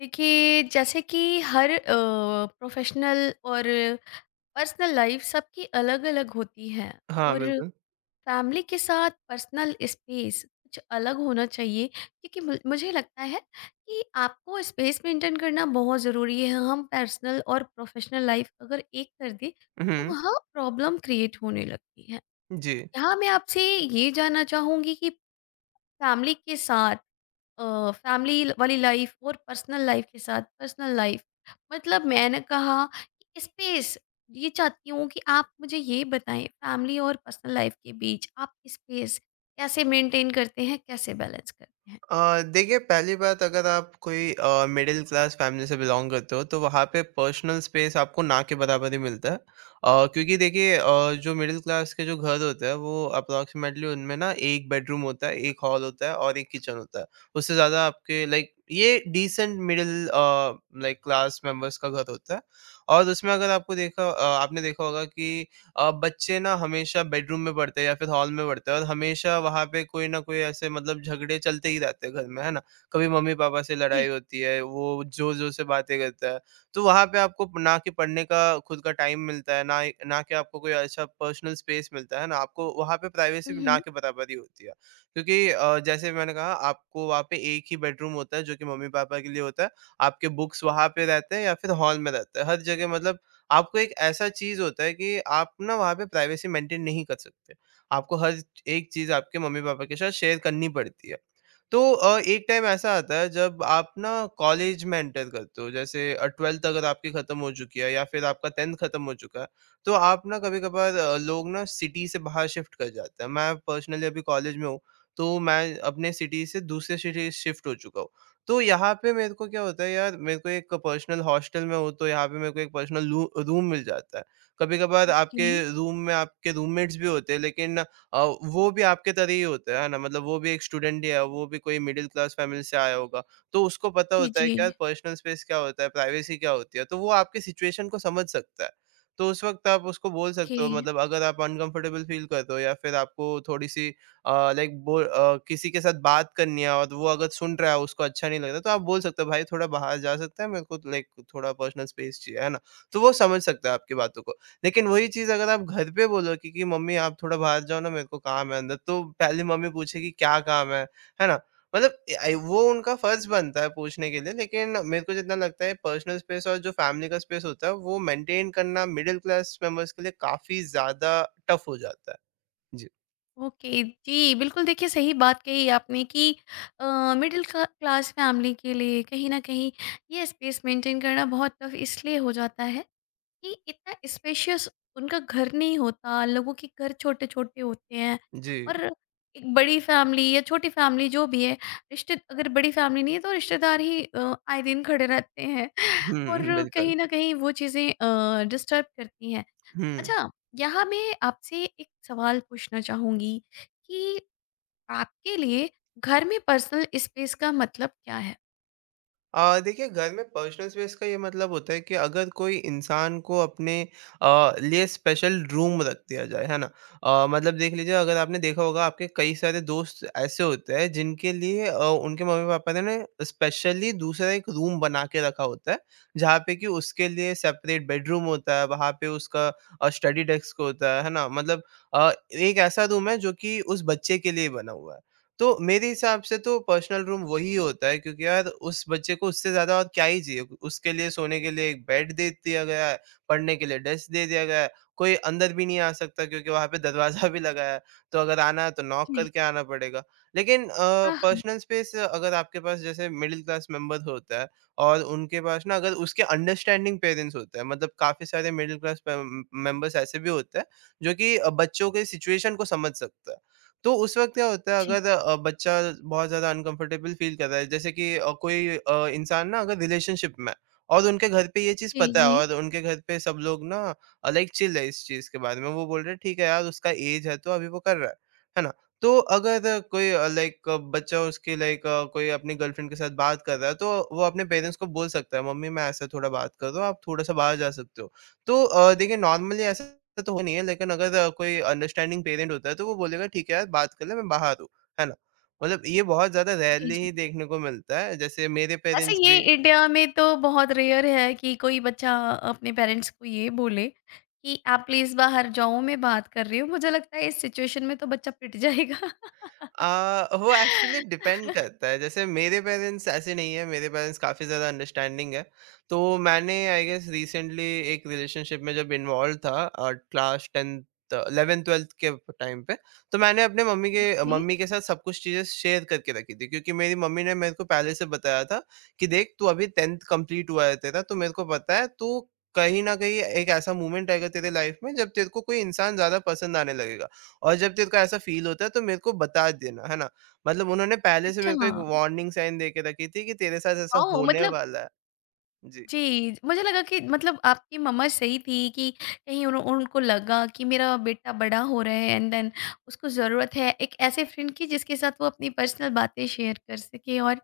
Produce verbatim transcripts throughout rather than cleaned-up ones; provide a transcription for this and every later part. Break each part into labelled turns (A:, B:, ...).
A: देखिए, जैसे कि हर प्रोफेशनल और पर्सनल लाइफ सबकी अलग अलग होती है।
B: हाँ,
A: और
B: बिल्कुल।
A: फैमिली के साथ पर्सनल स्पेस कुछ अलग होना चाहिए, क्योंकि मु- मुझे लगता है कि आपको स्पेस मेंटेन करना बहुत ज़रूरी है। हम पर्सनल और प्रोफेशनल लाइफ अगर एक कर दे तो
B: हुँ,
A: वहाँ प्रॉब्लम क्रिएट होने लगती है।
B: जी।
A: यहाँ मैं आपसे ये जानना चाहूँगी कि फैमिली के साथ, फैमिली वाली लाइफ और पर्सनल लाइफ के साथ पर्सनल लाइफ, मतलब मैंने कहा कि स्पेस, ये चाहती हूँ कि आप मुझे ये बताएं फैमिली और पर्सनल लाइफ के बीच आप स्पेस कैसे मेंटेन करते हैं, कैसे बैलेंस करते हैं।
B: अ, देखिए पहली बात अगर आप कोई अ, मिडल क्लास फैमिली से बिलॉन्ग करते हो तो वहाँ पे पर्सनल स्पेस आपको ना के बराबर ही मिलता है। अ, क्योंकि देखिए अ, जो मिडल क्लास के जो घर होते हैं वो अप्रॉक्सिमेटली उनमें ना एक बेडरूम होता है, एक हॉल होता है और एक किचन होता है। उससे ज़्यादा आपके लाइक ये डिसेंट मिडल अ, लाइक क्लास मेंबर्स का घर होता है और उसमें अगर आपको देखा अ, आपने देखा होगा कि अ, बच्चे ना हमेशा बेडरूम में पढ़ते हैं या फिर हॉल में पढ़ते हैं और हमेशा वहाँ पे कोई ना कोई ऐसे मतलब झगड़े चलते ही रहते हैं घर में, है ना? कभी मम्मी-पापा से लड़ाई
A: जी।
B: होती है, वो ज़ोर-ज़ोर से बातें करता है। तो वहाँ पे आपको ना कि पढ़ने का खुद का टाइम मिलता है, ना ही ना कि आपको कोई अच्छा पर्सनल स्पेस मिलता है ना? आपको वहाँ पे प्राइवेसी भी ना
A: हम्म।
B: के बराबर ही होती है। क्योंकि अ, जैसे मैंने कहा आपको वहाँ पे एक ही बेडरूम होता है जो कि मम्मी-पापा के लिए होता है, आपके बुक्स वहाँ पे रहते हैं या फिर हॉल में रहते हैं। हर जगह मतलब आपको एक ऐसा चीज़ होता है कि आप ना वहाँ पे प्राइवेसी मेंटेन नहीं कर सकते। आपको हर एक चीज़ आपके मम्मी-पापा के साथ शेयर करनी पड़ती है। तो अ, एक टाइम ऐसा आता है जब आप ना कॉलेज में एंटर करते हो जैसे ट्वेल्थ अगर आपकी खत्म हो चुकी है या फिर आपका टेंथ खत्म हो चुका है तो आप ना कभी कभार अ, लोग ना सिटी से बाहर शिफ्ट कर जाते हैं मैं पर्सनली अभी कॉलेज में हूँ तो मैं अपने सिटी से दूसरे सिटी शिफ्ट हो चुका हूँ। तो यहाँ पे मेरे को क्या होता है यार मेरे को एक पर्सनल हॉस्टल में हो तो यहाँ पे मेरे को एक पर्सनल रूम मिल जाता है। कभी कभार आपके
A: जी
B: रूम में आपके रूममेट्स भी होते हैं लेकिन अ, वो भी आपके तरह ही होता है ना, मतलब वो भी एक स्टूडेंट ही है, वो भी कोई मिडिल क्लास फैमिली से आया होगा। तो उसको पता
A: जी।
B: होता
A: जी।
B: है कि यार पर्सनल स्पेस क्या होता है, प्राइवेसी क्या होती है, तो वो आपके सिचुएशन को समझ सकता है। तो उस वक़्त आप उसको बोल
A: ओके।
B: सकते हो मतलब अगर आप अनकम्फर्टेबल फ़ील करते हो या फिर आपको थोड़ी-सी अ, लाइक बो अ, किसी के साथ बात करनी है और वो अगर सुन रहा है उसको अच्छा नहीं लग रहा, तो आप बोल सकते हो भाई थोड़ा बाहर जा सकते हैं, मेरे को लाइक थोड़ा पर्सनल स्पेस चाहिए, है ना? तो वो समझ सकता है आपकी बातों को। लेकिन वही चीज़ अगर आप घर पे बोलो कि कि मम्मी आप थोड़ा बाहर जाओ ना मेरे को काम है अंदर, तो पहले मम्मी पूछेगी क्या काम है, है ना? मतलब ए आई वो उनका फर्ज़ बनता है पूछने के लिए, लेकिन मेरे को जितना लगता है पर्सनल स्पेस और जो फैमिली का स्पेस होता है वो मेंटेन करना मिडल क्लास मेंबर्स के लिए काफ़ी ज़्यादा टफ हो जाता है। जी।
A: ओके जी, बिल्कुल। देखिए, सही बात कही आपने कि मिडिल क्लास फैमिली के लिए कहीं ना कहीं ये स्पेस मेंटेन करना बहुत टफ इसलिए हो जाता है कि इतना स्पेशियस उनका घर नहीं होता, लोगों के घर छोटे छोटे होते हैं।
B: जी।
A: और एक बड़ी फैमिली या छोटी फैमिली जो भी है, रिश्ते, अगर बड़ी फैमिली नहीं है तो रिश्तेदार ही अ, आए दिन खड़े रहते हैं।
B: हुँ,
A: और
B: बिल्कुल।
A: कहीं ना कहीं वो चीज़ें डिस्टर्ब करती हैं।
B: हुँ।
A: अच्छा, यहाँ मैं आपसे एक सवाल पूछना चाहूँगी कि आपके लिए घर में पर्सनल स्पेस का मतलब क्या है?
B: अ, देखिए घर में पर्सनल स्पेस का ये मतलब होता है कि अगर कोई इंसान को अपने अ, लिए स्पेशल रूम रख दिया जाए, है ना? अ, मतलब देख लीजिए अगर आपने देखा होगा आपके कई सारे दोस्त ऐसे होते हैं जिनके लिए अ, उनके मम्मी-पापा ने ना स्पेशली दूसरा एक रूम बना के रखा होता है, जहाँ पे कि उसके लिए सेपरेट बेडरूम होता है, वहाँ पे उसका अ, स्टडी डेस्क होता है, है ना? मतलब अ, एक ऐसा रूम है जो कि उस बच्चे के लिए बना हुआ है। तो मेरे हिसाब से तो पर्सनल रूम वही होता है क्योंकि यार उस बच्चे को उससे ज़्यादा और क्या ही चाहिए? उसके लिए सोने के लिए एक बेड दे दिया गया है, पढ़ने के लिए डेस्क दे दिया गया है, कोई अंदर भी नहीं आ सकता क्योंकि वहाँ पे दरवाज़ा भी लगा है, तो अगर आना है तो नॉक
A: जी।
B: करके आना पड़ेगा। लेकिन अ,
A: हाँ हाँ।
B: पर्सनल स्पेस अगर आपके पास जैसे मिडिल क्लास मेंबर होता है और उनके पास ना अगर उसके अंडरस्टैंडिंग पेरेंट्स होते हैं, मतलब काफ़ी सारे मिडिल क्लास पे मेंबर्स ऐसे भी होते हैं, जो कि अ, बच्चों के सिचुएशन को समझ सकता है। तो उस वक़्त क्या होता है
A: जी
B: अगर अ, बच्चा बहुत ज़्यादा अनकम्फ़र्टेबल फ़ील कर रहा है जैसे कि अ, कोई अ, इंसान ना अगर रिलेशनशिप में है और उनके घर पे ये चीज़
A: जी।
B: पता है
A: जी।
B: और उनके घर पे सब लोग ना अ, लाइक चिल है इस चीज़ के बारे में। वो बोल रहे हैं ठीक है यार उसका एज है तो अभी वो कर रहा है। है ना? तो अगर कोई अ, लाइक बच्चा उसकी लाइक अ, कोई अपनी गर्लफ्रेंड के साथ बात कर रहा है तो वो अपने पेरेंट्स को बोल सकता है मम्मी मैं ऐसा थोड़ा बात कर रहा हूँ आप थोड़ा-सा बाहर जा सकते हो। तो अ, देखिए नॉर्मली ऐसा तो हो नहीं है लेकिन अगर अ, कोई अंडरस्टैंडिंग पेरेंट होता है तो वो बोलेगा ठीक है यार बात कर ले मैं बाहर हूँ, है ना? मतलब ये बहुत ज़्यादा
A: जी।
B: रेयरली
A: जी,
B: ही देखने को मिलता है, जैसे मेरे
A: ऐसे
B: पेरेंट्स
A: ये
B: भी
A: इंडिया में तो बहुत रेयर है कि कोई बच्चा अपने पेरेंट्स को ये बोले कि आप प्लीज बाहर जाओ, मैं बात कर रही हूँ। मुझे लगता है इस सिचुएशन में तो बच्चा पिट जाएगा।
B: अ, वो एक्चुअली डिपेंड करता है, जैसे मेरे पेरेंट्स ऐसे नहीं है, मेरे पेरेंट्स काफ़ी ज़्यादा अंडरस्टैंडिंग है, तो मैंने आई गेस रिसेंटली एक रिलेशनशिप में जब इन्वॉल्व था अ, क्लास टेंथ इलेवंथ-ट्वेल्थ के टाइम पे, तो मैंने अपने मम्मी के
A: ओके।
B: मम्मी के साथ सब कुछ चीज़ें शेयर करके रखी थी क्योंकि मेरी मम्मी ने मेरे को पहले से बताया था कि देख तू अभी टेंथ कंप्लीट हुआ है तेरा, तो मेरे को पता है तू कहीं न कहीं एक ऐसा मोमेंट आएगा तेरे लाइफ में जब तेरे को कोई इंसान ज़्यादा पसंद आने लगेगा। और जब तेरे को ऐसा फ़ील होता है तो मेरे को बता देना, है ना? मतलब उन्होंने पहले से
A: अच्छा,
B: मेरे को एक वार्निंग साइन दे के रखी थी कि तेरे साथ ऐसा
A: वाओ,
B: होने
A: मतलब,
B: वाला है। जी।
A: जी, मुझे लगा कि मतलब आपकी मम्मा सही थी कि कहीं उन, उनको लगा कि मेरा बेटा बड़ा हो रहा है, एंड देन उसको ज़रूरत है एक ऐसे फ्रेंड की जिसके साथ वो अपनी पर्सनल बातें शेयर कर सके, और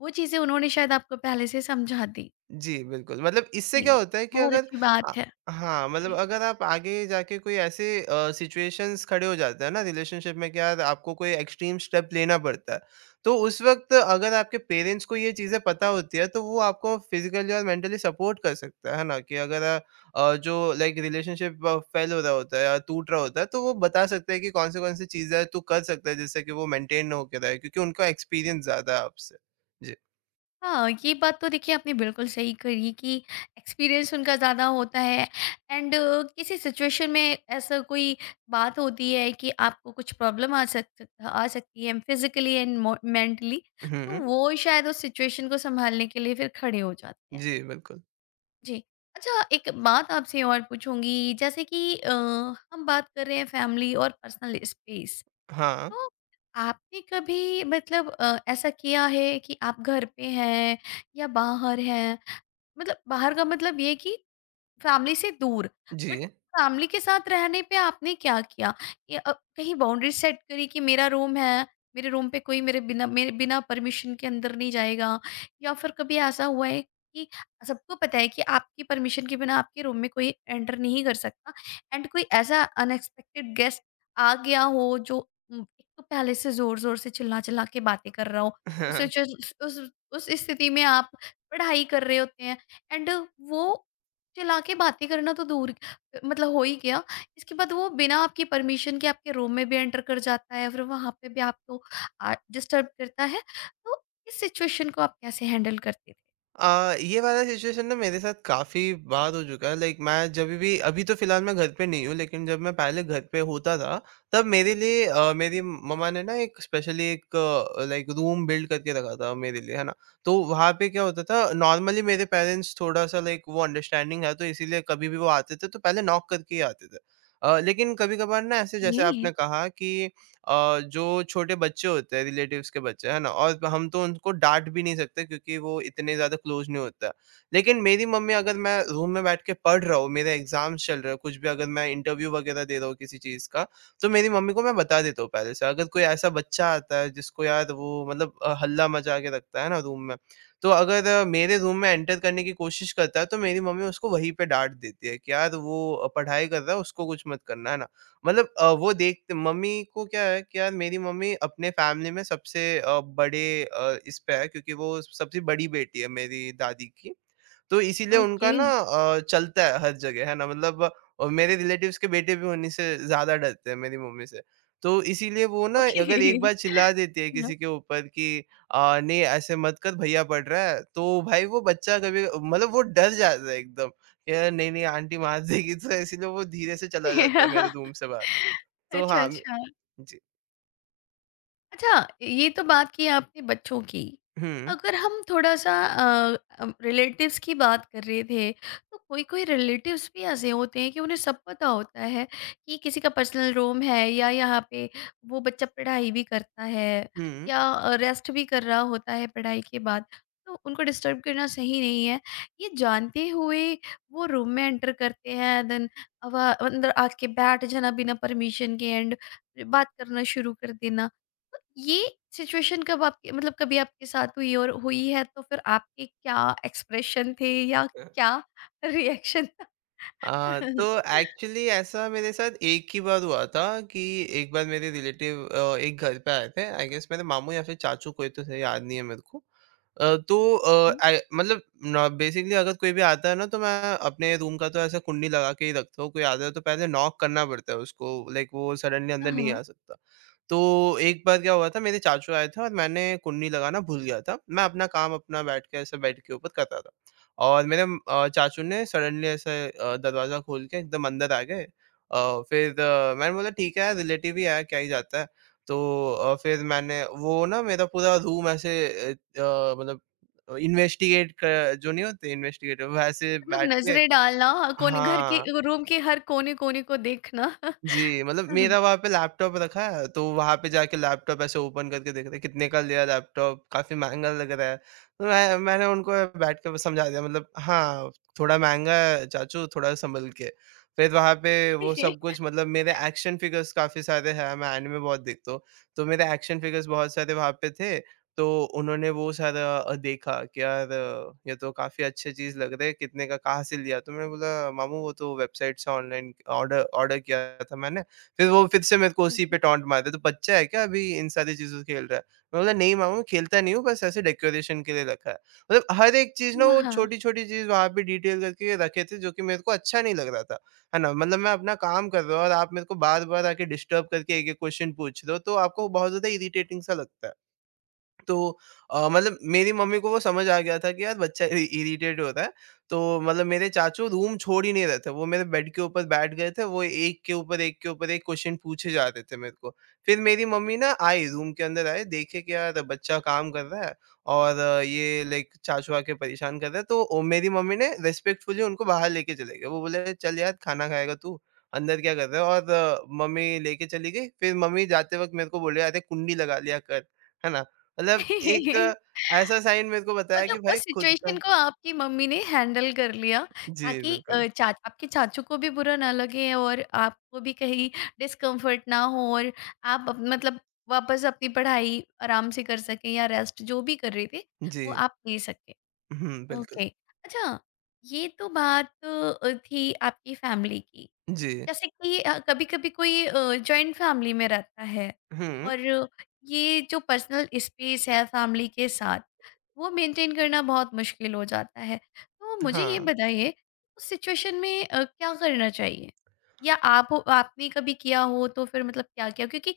A: वो चीज़ें उन्होंने शायद आपको पहले से समझा दी।
B: जी, बिल्कुल। मतलब इससे क्या
A: जी,
B: होता है कि
A: बहुत
B: अगर
A: अच्छी बात
B: अ,
A: है।
B: हाँ, मतलब
A: जी।
B: अगर आप आगे जाके कोई ऐसे अ, सिचुएशंस खड़े हो जाते हैं ना रिलेशनशिप में कि यार आपको कोई एक्सट्रीम स्टेप लेना पड़ता है। तो उस वक़्त अगर आपके पेरेंट्स को ये चीज़ें पता होती है तो वो आपको फिज़िकली और मेंटली सपोर्ट कर सकता है, है ना? कि अगर अ, जो लाइक रिलेशनशिप फेल हो रहा होता है या टूट रहा होता है तो वो बता सकते हैं कि कौन-से-कौन सी चीज़ें तू कर सकता है जिससे कि वो मेंटेन होके रहे, क्योंकि उनका एक्सपीरियंस ज़्यादा है आपसे। जी।
A: हाँ, ये बात तो देखिए आपने बिल्कुल सही कही कि एक्सपीरियंस उनका ज़्यादा होता है, एंड किसी सिचुएशन में ऐसा कोई बात होती है कि आपको कुछ प्रॉब्लम आ सक आ सकती है फिज़िकली एंड मो मेंटली, तो
B: हुँ,
A: वो शायद उस सिचुएशन को सँभालने के लिए फिर खड़े हो जाते हैं।
B: जी, बिल्कुल।
A: जी। अच्छा, एक बात आपसे और पूछूँगी। जैसे कि अ, हम बात कर रहे हैं फैमिली और पर्सनल स्पेस,
B: हाँ।
A: तो आपने कभी मतलब अ, ऐसा किया है कि आप घर पे हैं या बाहर हैं, मतलब बाहर का मतलब ये कि फैमिली से दूर, बट
B: जी।
A: फैमिली के साथ रहने पे आपने क्या किया? ये अ, कहीं बाउंड्री सेट करी कि मेरा रूम है, मेरे रूम पे कोई मेरे बिना मेरे बिना परमिशन के अंदर नहीं जाएगा, या फिर कभी ऐसा हुआ है कि सबको पता है कि आपकी परमिशन के बिना आपके रूम में कोई एंटर नहीं कर सकता, एंड कोई ऐसा अनएक्सपेक्टेड गेस्ट आ गया हो जो उम, एक तो पहले से ज़ोर-ज़ोर से चिल्ला-चिल्ला के बातें कर रहा हो, उस सिचुएश उस उस स्थिति में आप पढ़ाई कर रहे होते हैं, एंड वो चिल्ला के बातें करना तो दूर, मतलब हो ही गया, इसके बाद वो बिना आपकी परमिशन के आपके रूम में भी एंटर कर जाता है, फिर वहाँ पे भी आपको डिस्टर्ब करता है। तो इस सिचुएशन को आप कैसे हैंडल करते थे?
B: अ, ये वाला सिचुएशन ना मेरे साथ काफ़ी बार हो चुका है, लाइक मैं जब भी अभी तो फ़िलहाल मैं घर पे नहीं हूँ लेकिन जब मैं पहले घर पे होता था तब मेरे लिए अ, मेरी मम्मा ने ना एक स्पेशली एक अ, लाइक रूम बिल्ड करके रखा था मेरे लिए, है ना? तो वहाँ पे क्या होता था नॉर्मली मेरे पेरेंट्स थोड़ा-सा लाइक वो अंडरस्टैंडिंग है तो इसीलिए कभी भी वो आते थे तो पहले नॉक करके ही आते थे। अ, लेकिन कभी-कभार ना ऐसे
A: ओके।
B: जैसे आपने कहा कि अ, जो छोटे बच्चे होते हैं रिलेटिव्स के बच्चे, है ना? और हम तो उनको डाँट भी नहीं सकते क्योंकि वो इतने ज़्यादा क्लोज़ नहीं होता है। लेकिन मेरी मम्मी अगर मैं रूम में बैठ के पढ़ रहा हूँ, मेरे एग्ज़ाम्स चल रहे हैं, कुछ भी अगर मैं इंटरव्यू वग़ैरह दे रहा हूँ किसी चीज़ का, तो मेरी मम्मी को मैं बता देता हूँ पहले से। अगर कोई ऐसा बच्चा आता है जिसको यार वो मतलब अ, हल्ला मचा के रखता है ना रूम में, तो अगर अ, मेरे रूम में एंटर करने की कोशिश करता है तो मेरी मम्मी उसको वहीं पे डाँट देती है कि यार वो अ, पढ़ाई कर रहा है उसको कुछ मत करना, है ना? मतलब अ, वो देख मम्मी को क्या है कि यार मेरी मम्मी अपने फैमिली में सबसे अ, बड़े अ, इस पे है क्योंकि वो सबसे बड़ी बेटी है मेरी दादी की। तो इसीलिए
A: ओके।
B: उनका ना अ, चलता है हर जगह, है ना? मतलब अ, मेरे रिलेटिव्स के बेटे भी उन्हीं से ज़्यादा डरते हैं मेरी मम्मी से। तो इसीलिए वो ना
A: ओके।
B: अगर एक बार चिल्ला देती है किसी के ऊपर कि अ, नहीं ऐसे मत कर भैया पढ़ रहा है, तो भाई वो बच्चा कभी मतलब वो डर जाता है एकदम। यार नहीं, नहीं आंटी मार देगी। तो इसीलिए वो धीरे से चला जाता है मेरे
A: हाँ।
B: रूम से बाहर। तो
A: अच्छा
B: हाँ,
A: अच्छा।
B: जी।
A: अच्छा, ये तो बात की आपने बच्चों की।
B: हुँ,
A: अगर हम थोड़ा-सा अ, अम, रिलेटिव्स की बात कर रहे थे, तो कोई-कोई रिलेटिव्स भी ऐसे होते हैं कि उन्हें सब पता होता है कि किसी का पर्सनल रूम है या यहाँ पे वो बच्चा पढ़ाई भी करता है
B: हुँ।
A: या अ, रेस्ट भी कर रहा होता है पढ़ाई के बाद, तो उनको डिस्टर्ब करना सही नहीं है। ये जानते हुए वो रूम में एंटर करते हैं, देन अब अंदर आके बैठ जाना बिना परमिशन के एंड बात करना शुरू कर देना। ये सिचुएशन कब आपके मतलब कभी आपके साथ हुई, और हुई है तो फिर आपके क्या एक्सप्रेशन थे या
B: अ,
A: क्या रिएक्शन था?
B: अ, तो एक्चुअली ऐसा मेरे साथ एक ही बार हुआ था कि एक बार मेरे रिलेटिव अ, एक घर पे आए थे, आई गेस मेरे मामू या फिर चाचू कोई तो थे, याद नहीं है मेरे को। अ, तो अ,
A: हम्म।
B: आई मतलब न बेसिकली अगर कोई भी आता है ना तो मैं अपने रूम का तो ऐसा कुंडी लगा के ही रखता हूँ, कोई आता है तो पहले नॉक करना पड़ता है उसको, लाइक वो सडनली अंदर नहीं
A: हाँ,
B: आ सकता। तो एक बार क्या हुआ था मेरे चाचू आए थे और मैंने कुन्नी लगाना भूल गया था। मैं अपना काम अपना बैठ के ऐसे बेड के ऊपर कर रहा था और मेरे अ, चाचू ने सडनली ऐसे अ, दरवाज़ा खोल के एकदम अंदर आ गए। अ, फिर अ, मैंने बोला ठीक है रिलेटिव ही आया क्या ही जाता है। तो अ, फिर मैंने वो ना मेरा पूरा रूम ऐसे अ अ, मतलब इन्वेस्टिगेट क जो नहीं होते इन्वेस्टिगेटर वैसे
A: मतलब
B: बैठ के
A: नजरें डालना, हर कोने घर की,
B: हाँ।
A: रूम के हर कोने कोने को देखना।
B: जी, मतलब
A: हाँ।
B: मेरा वहाँ पे लैपटॉप रखा है, तो वहाँ पे जाके लैपटॉप ऐसे ओपन करके देख रहे हैं, कितने का लिया लैपटॉप, काफ़ी महँगा लग रहा है। तो मैं मैंने उनको बैठ के समझा दिया मतलब हाँ, थोड़ा महँगा है चाचू, थोड़ा सँभल के। फिर वहाँ पे वो
A: जी।
B: सब कुछ मतलब मेरे एक्शन फ़िगर्स काफ़ी सारे हैं, मैं एनिमे बहुत देखता हूँ, तो मेरे एक्शन फ़िगर्स बहुत सारे वहाँ पे थे। तो उन्होंने वो सारा अ, देखा कि यार अ, ये तो काफ़ी अच्छी चीज़ लग रही है, कितने का कहाँ से लिया? तो मैंने बोला, "मामू वो तो वेबसाइट से ऑनलाइन ऑर्डर ऑर्डर किया था मैंने।" फिर वो फिर से मेरे को उसी पे टॉन्ट मारते, "तू बच्चा है क्या अभी इन सारी चीज़ों से खेल रहा है?" मैं बोला, "नहीं मामू खेलता नहीं हूँ, बस ऐसे डेकोरेशन के लिए रखा है।" मतलब हर एक चीज़ ना
A: हाँ
B: वो
A: हाँ।
B: छोटी-छोटी चीज़ वहाँ पे डिटेल करके रखे थे जो कि मेरे को अच्छा नहीं लग रहा था, है ना? मतलब मैं अपना काम कर रहा हूँ और आप मेरे को बार-बार आके डिस्टर्ब करके एक-एक क्वेश्चन पूछ रहे हो, तो आपको बहुत ज़्यादा इरिटेटिंग सा लगता है। तो अ, मतलब मेरी मम्मी को वो समझ आ गया था कि यार बच्चा इरि इरिटेट हो रहा है। तो मतलब मेरे चाचू रूम छोड़ ही नहीं रहे थे। वो मेरे बेड के ऊपर बैठ गए थे। वो एक के ऊपर एक के ऊपर एक क्वेश्चन पूछे जा रहे थे मेरे को। फिर मेरी मम्मी ना आई रूम के अंदर आई, देखे कि यार बच्चा काम कर रहा है और अ, ये लाइक चाचू आके परेशान कर रहा है। तो ओ मेरी मम्मी ने रिस्पेक्टफुली उनको बाहर लेके चले गए। वो बोले, "चल यार खाना खाएगा तू, अंदर क्या कर रहा है?" और अ, मम्मी लेके चली गई। फिर मम्मी जाते वक़्त मेरे को बोले, "अरे कुंडी लगा लिया कर।" है ना? मतलब एक
A: ये
B: ऐसा साइन मेरे को बताया
A: मतलब
B: कि
A: उस
B: भाई खुद
A: सिचुएशन
B: का।
A: को आपकी मम्मी ने हैंडल कर लिया
B: जी,
A: ताकि अ,
B: बिल्कुल।
A: चा आपके चाचू को भी बुरा ना लगे, और आपको भी कहीं डिस्कम्फर्ट ना हो, और आप अप- मतलब वापस अपनी पढ़ाई आराम से कर सकें या रेस्ट जो भी कर रहे थे
B: जी।
A: वो आप ले सकें।
B: हुँ, बिल्कुल।
A: ओके। अच्छा, ये तो बात अ, थी आपकी फैमिली की।
B: जी।
A: जैसे कि कभी कभी कोई जॉइंट फैमिली में रहता है,
B: हुँ।
A: और ये जो पर्सनल स्पेस है फैमिली के साथ, वो मेंटेन करना बहुत मुश्किल हो जाता है। तो मुझे ये
B: हाँ।
A: बताइए उस सिचुएशन में अ, क्या करना चाहिए, या आप आपने कभी किया हो तो फिर मतलब क्या किया, क्योंकि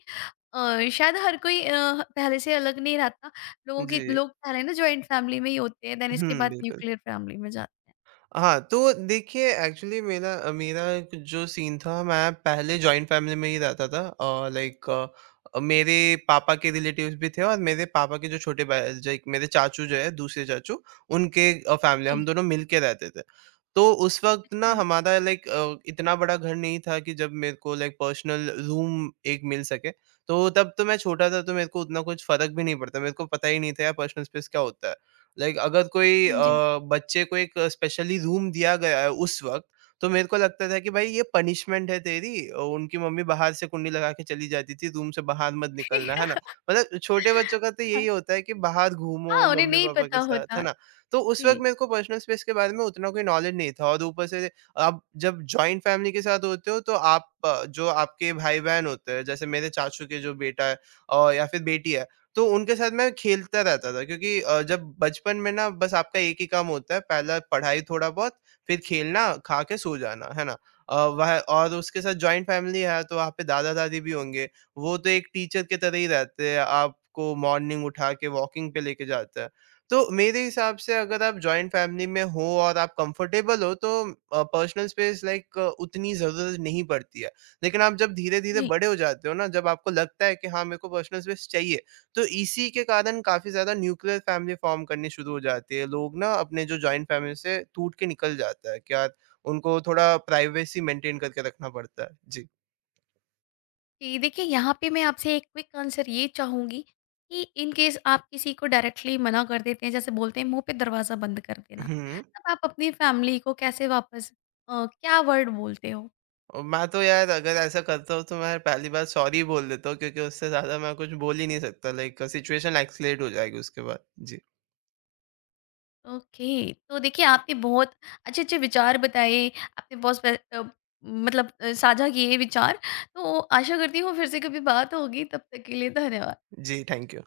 A: अ, शायद हर कोई अ, पहले से अलग नहीं रहता। लोगों के
B: जी।
A: लोग पहले ना जॉइंट फैमिली में ही होते हैं, देन इसके
B: हुँ,
A: बाद
B: बिल्कुल।
A: न्यूक्लियर फैमिली में जाते हैं।
B: हाँ, तो देखिए एक्चुअली मेरा अ, मेरा एक जो सीन था मैं पहले जॉइंट फ़ैमिली में ही रहता था अ, लाइक अ, मेरे पापा के रिलेटिव्स भी थे और मेरे पापा के जो छोटे भाई जो एक मेरे चाचू जो है दूसरे चाचू उनके अ, फ़ैमिली
A: जी
B: हम दोनों मिल के रहते थे। तो उस वक़्त ना हमारा लाइक अ, इतना बड़ा घर नहीं था कि जब मेरे को लाइक पर्सनल रूम एक मिल सके। तो तब तो मैं छोटा था तो मेरे को उतना कुछ फ़र्क भी नहीं पड़ता। मेरे को पता ही नहीं था यार पर्सनल स्पेस क्या होता है। लाइक अगर कोई अ,
A: जी।
B: बच्चे को एक स्पेशली रूम दिया गया है उस वक़्त, तो मेरे को लगता था कि भाई ये पनिशमेंट है तेरी अ, उनकी मम्मी बाहर से कुंडी लगा के चली जाती थी, रूम से बाहर मत निकलना, है ना? मतलब छोटे बच्चों का तो यही होता है कि बाहर घूमो
A: हाँ, उन्हें नहीं
B: मम्मी-पापा
A: पता
B: के साथ, है
A: होता।
B: ना? तो उस वक़्त
A: जी।
B: मेरे को पर्सनल स्पेस के बारे में उतना कोई नॉलेज नहीं था और ऊपर से आप जब जॉइंट फैमिली के साथ होते हो तो आप अ, जो आपके भाई-बहन होते हैं, जैसे मेरे चाचू के जो बेटा है और या फिर बेटी है तो उनके साथ मैं खेलता रहता था क्योंकि अ, जब बचपन में ना बस आपका एक ही काम होता है पहला पढ़ाई थोड़ा बहुत फिर खेलना, खा के सो जाना, है ना? अ, वह और उसके साथ जॉइंट फैमिली है तो वहाँ पे दादा-दादी भी होंगे, वो तो एक टीचर की तरह ही रहते हैं, आपको मॉर्निंग उठा के वॉकिंग पे लेके जाते हैं। तो मेरे हिसाब से अगर आप जॉइंट फैमिली में हो और आप कंफर्टेबल हो तो अ, पर्सनल स्पेस लाइक उतनी ज़रूरत नहीं पड़ती है। लेकिन आप जब धीरे-धीरे
A: जी।
B: बड़े हो जाते हो ना, जब आपको लगता है कि हाँ, मेरे को पर्सनल स्पेस चाहिए, तो इसी के कारण काफ़ी ज़्यादा न्यूक्लियर फैमिली फ़ॉर्म करनी शुरू हो जाती है। लोग ना अपने जो जॉइंट फैमिली से टूट के निकल जाता है क्या उनको थोड़ा प्राइवेसी मेंटेन करके रखना पड़ता है। जी।
A: जी, देखिए यहाँ पे मैं आपसे एक क्विक आंसर ये चाहूँगी कि इन केस आप किसी को डायरेक्टली मना कर देते हैं, जैसे बोलते हैं मुँह पे दरवाज़ा बंद कर देना,
B: हुँ।
A: तब आप अपनी फैमिली को कैसे वापस, अ, क्या वर्ड बोलते हो?
B: और मैं तो यार अगर ऐसा करता हूँ तो मैं पहली बार सॉरी बोल देता हूँ क्योंकि उससे ज़्यादा मैं कुछ बोल ही नहीं सकता लाइक सिचुएशन एस्केलेट हो जाएगी उसके बाद। जी।
A: ओके, तो देखिए आपने बहुत अच्छे-अच्छे विचार बताए, आपने बहुत स्पे अ, मतलब अ, साझा किए विचार, तो आशा करती हूँ फिर से कभी बात होगी, तब तक के लिए धन्यवाद।
B: जी, थैंक यू।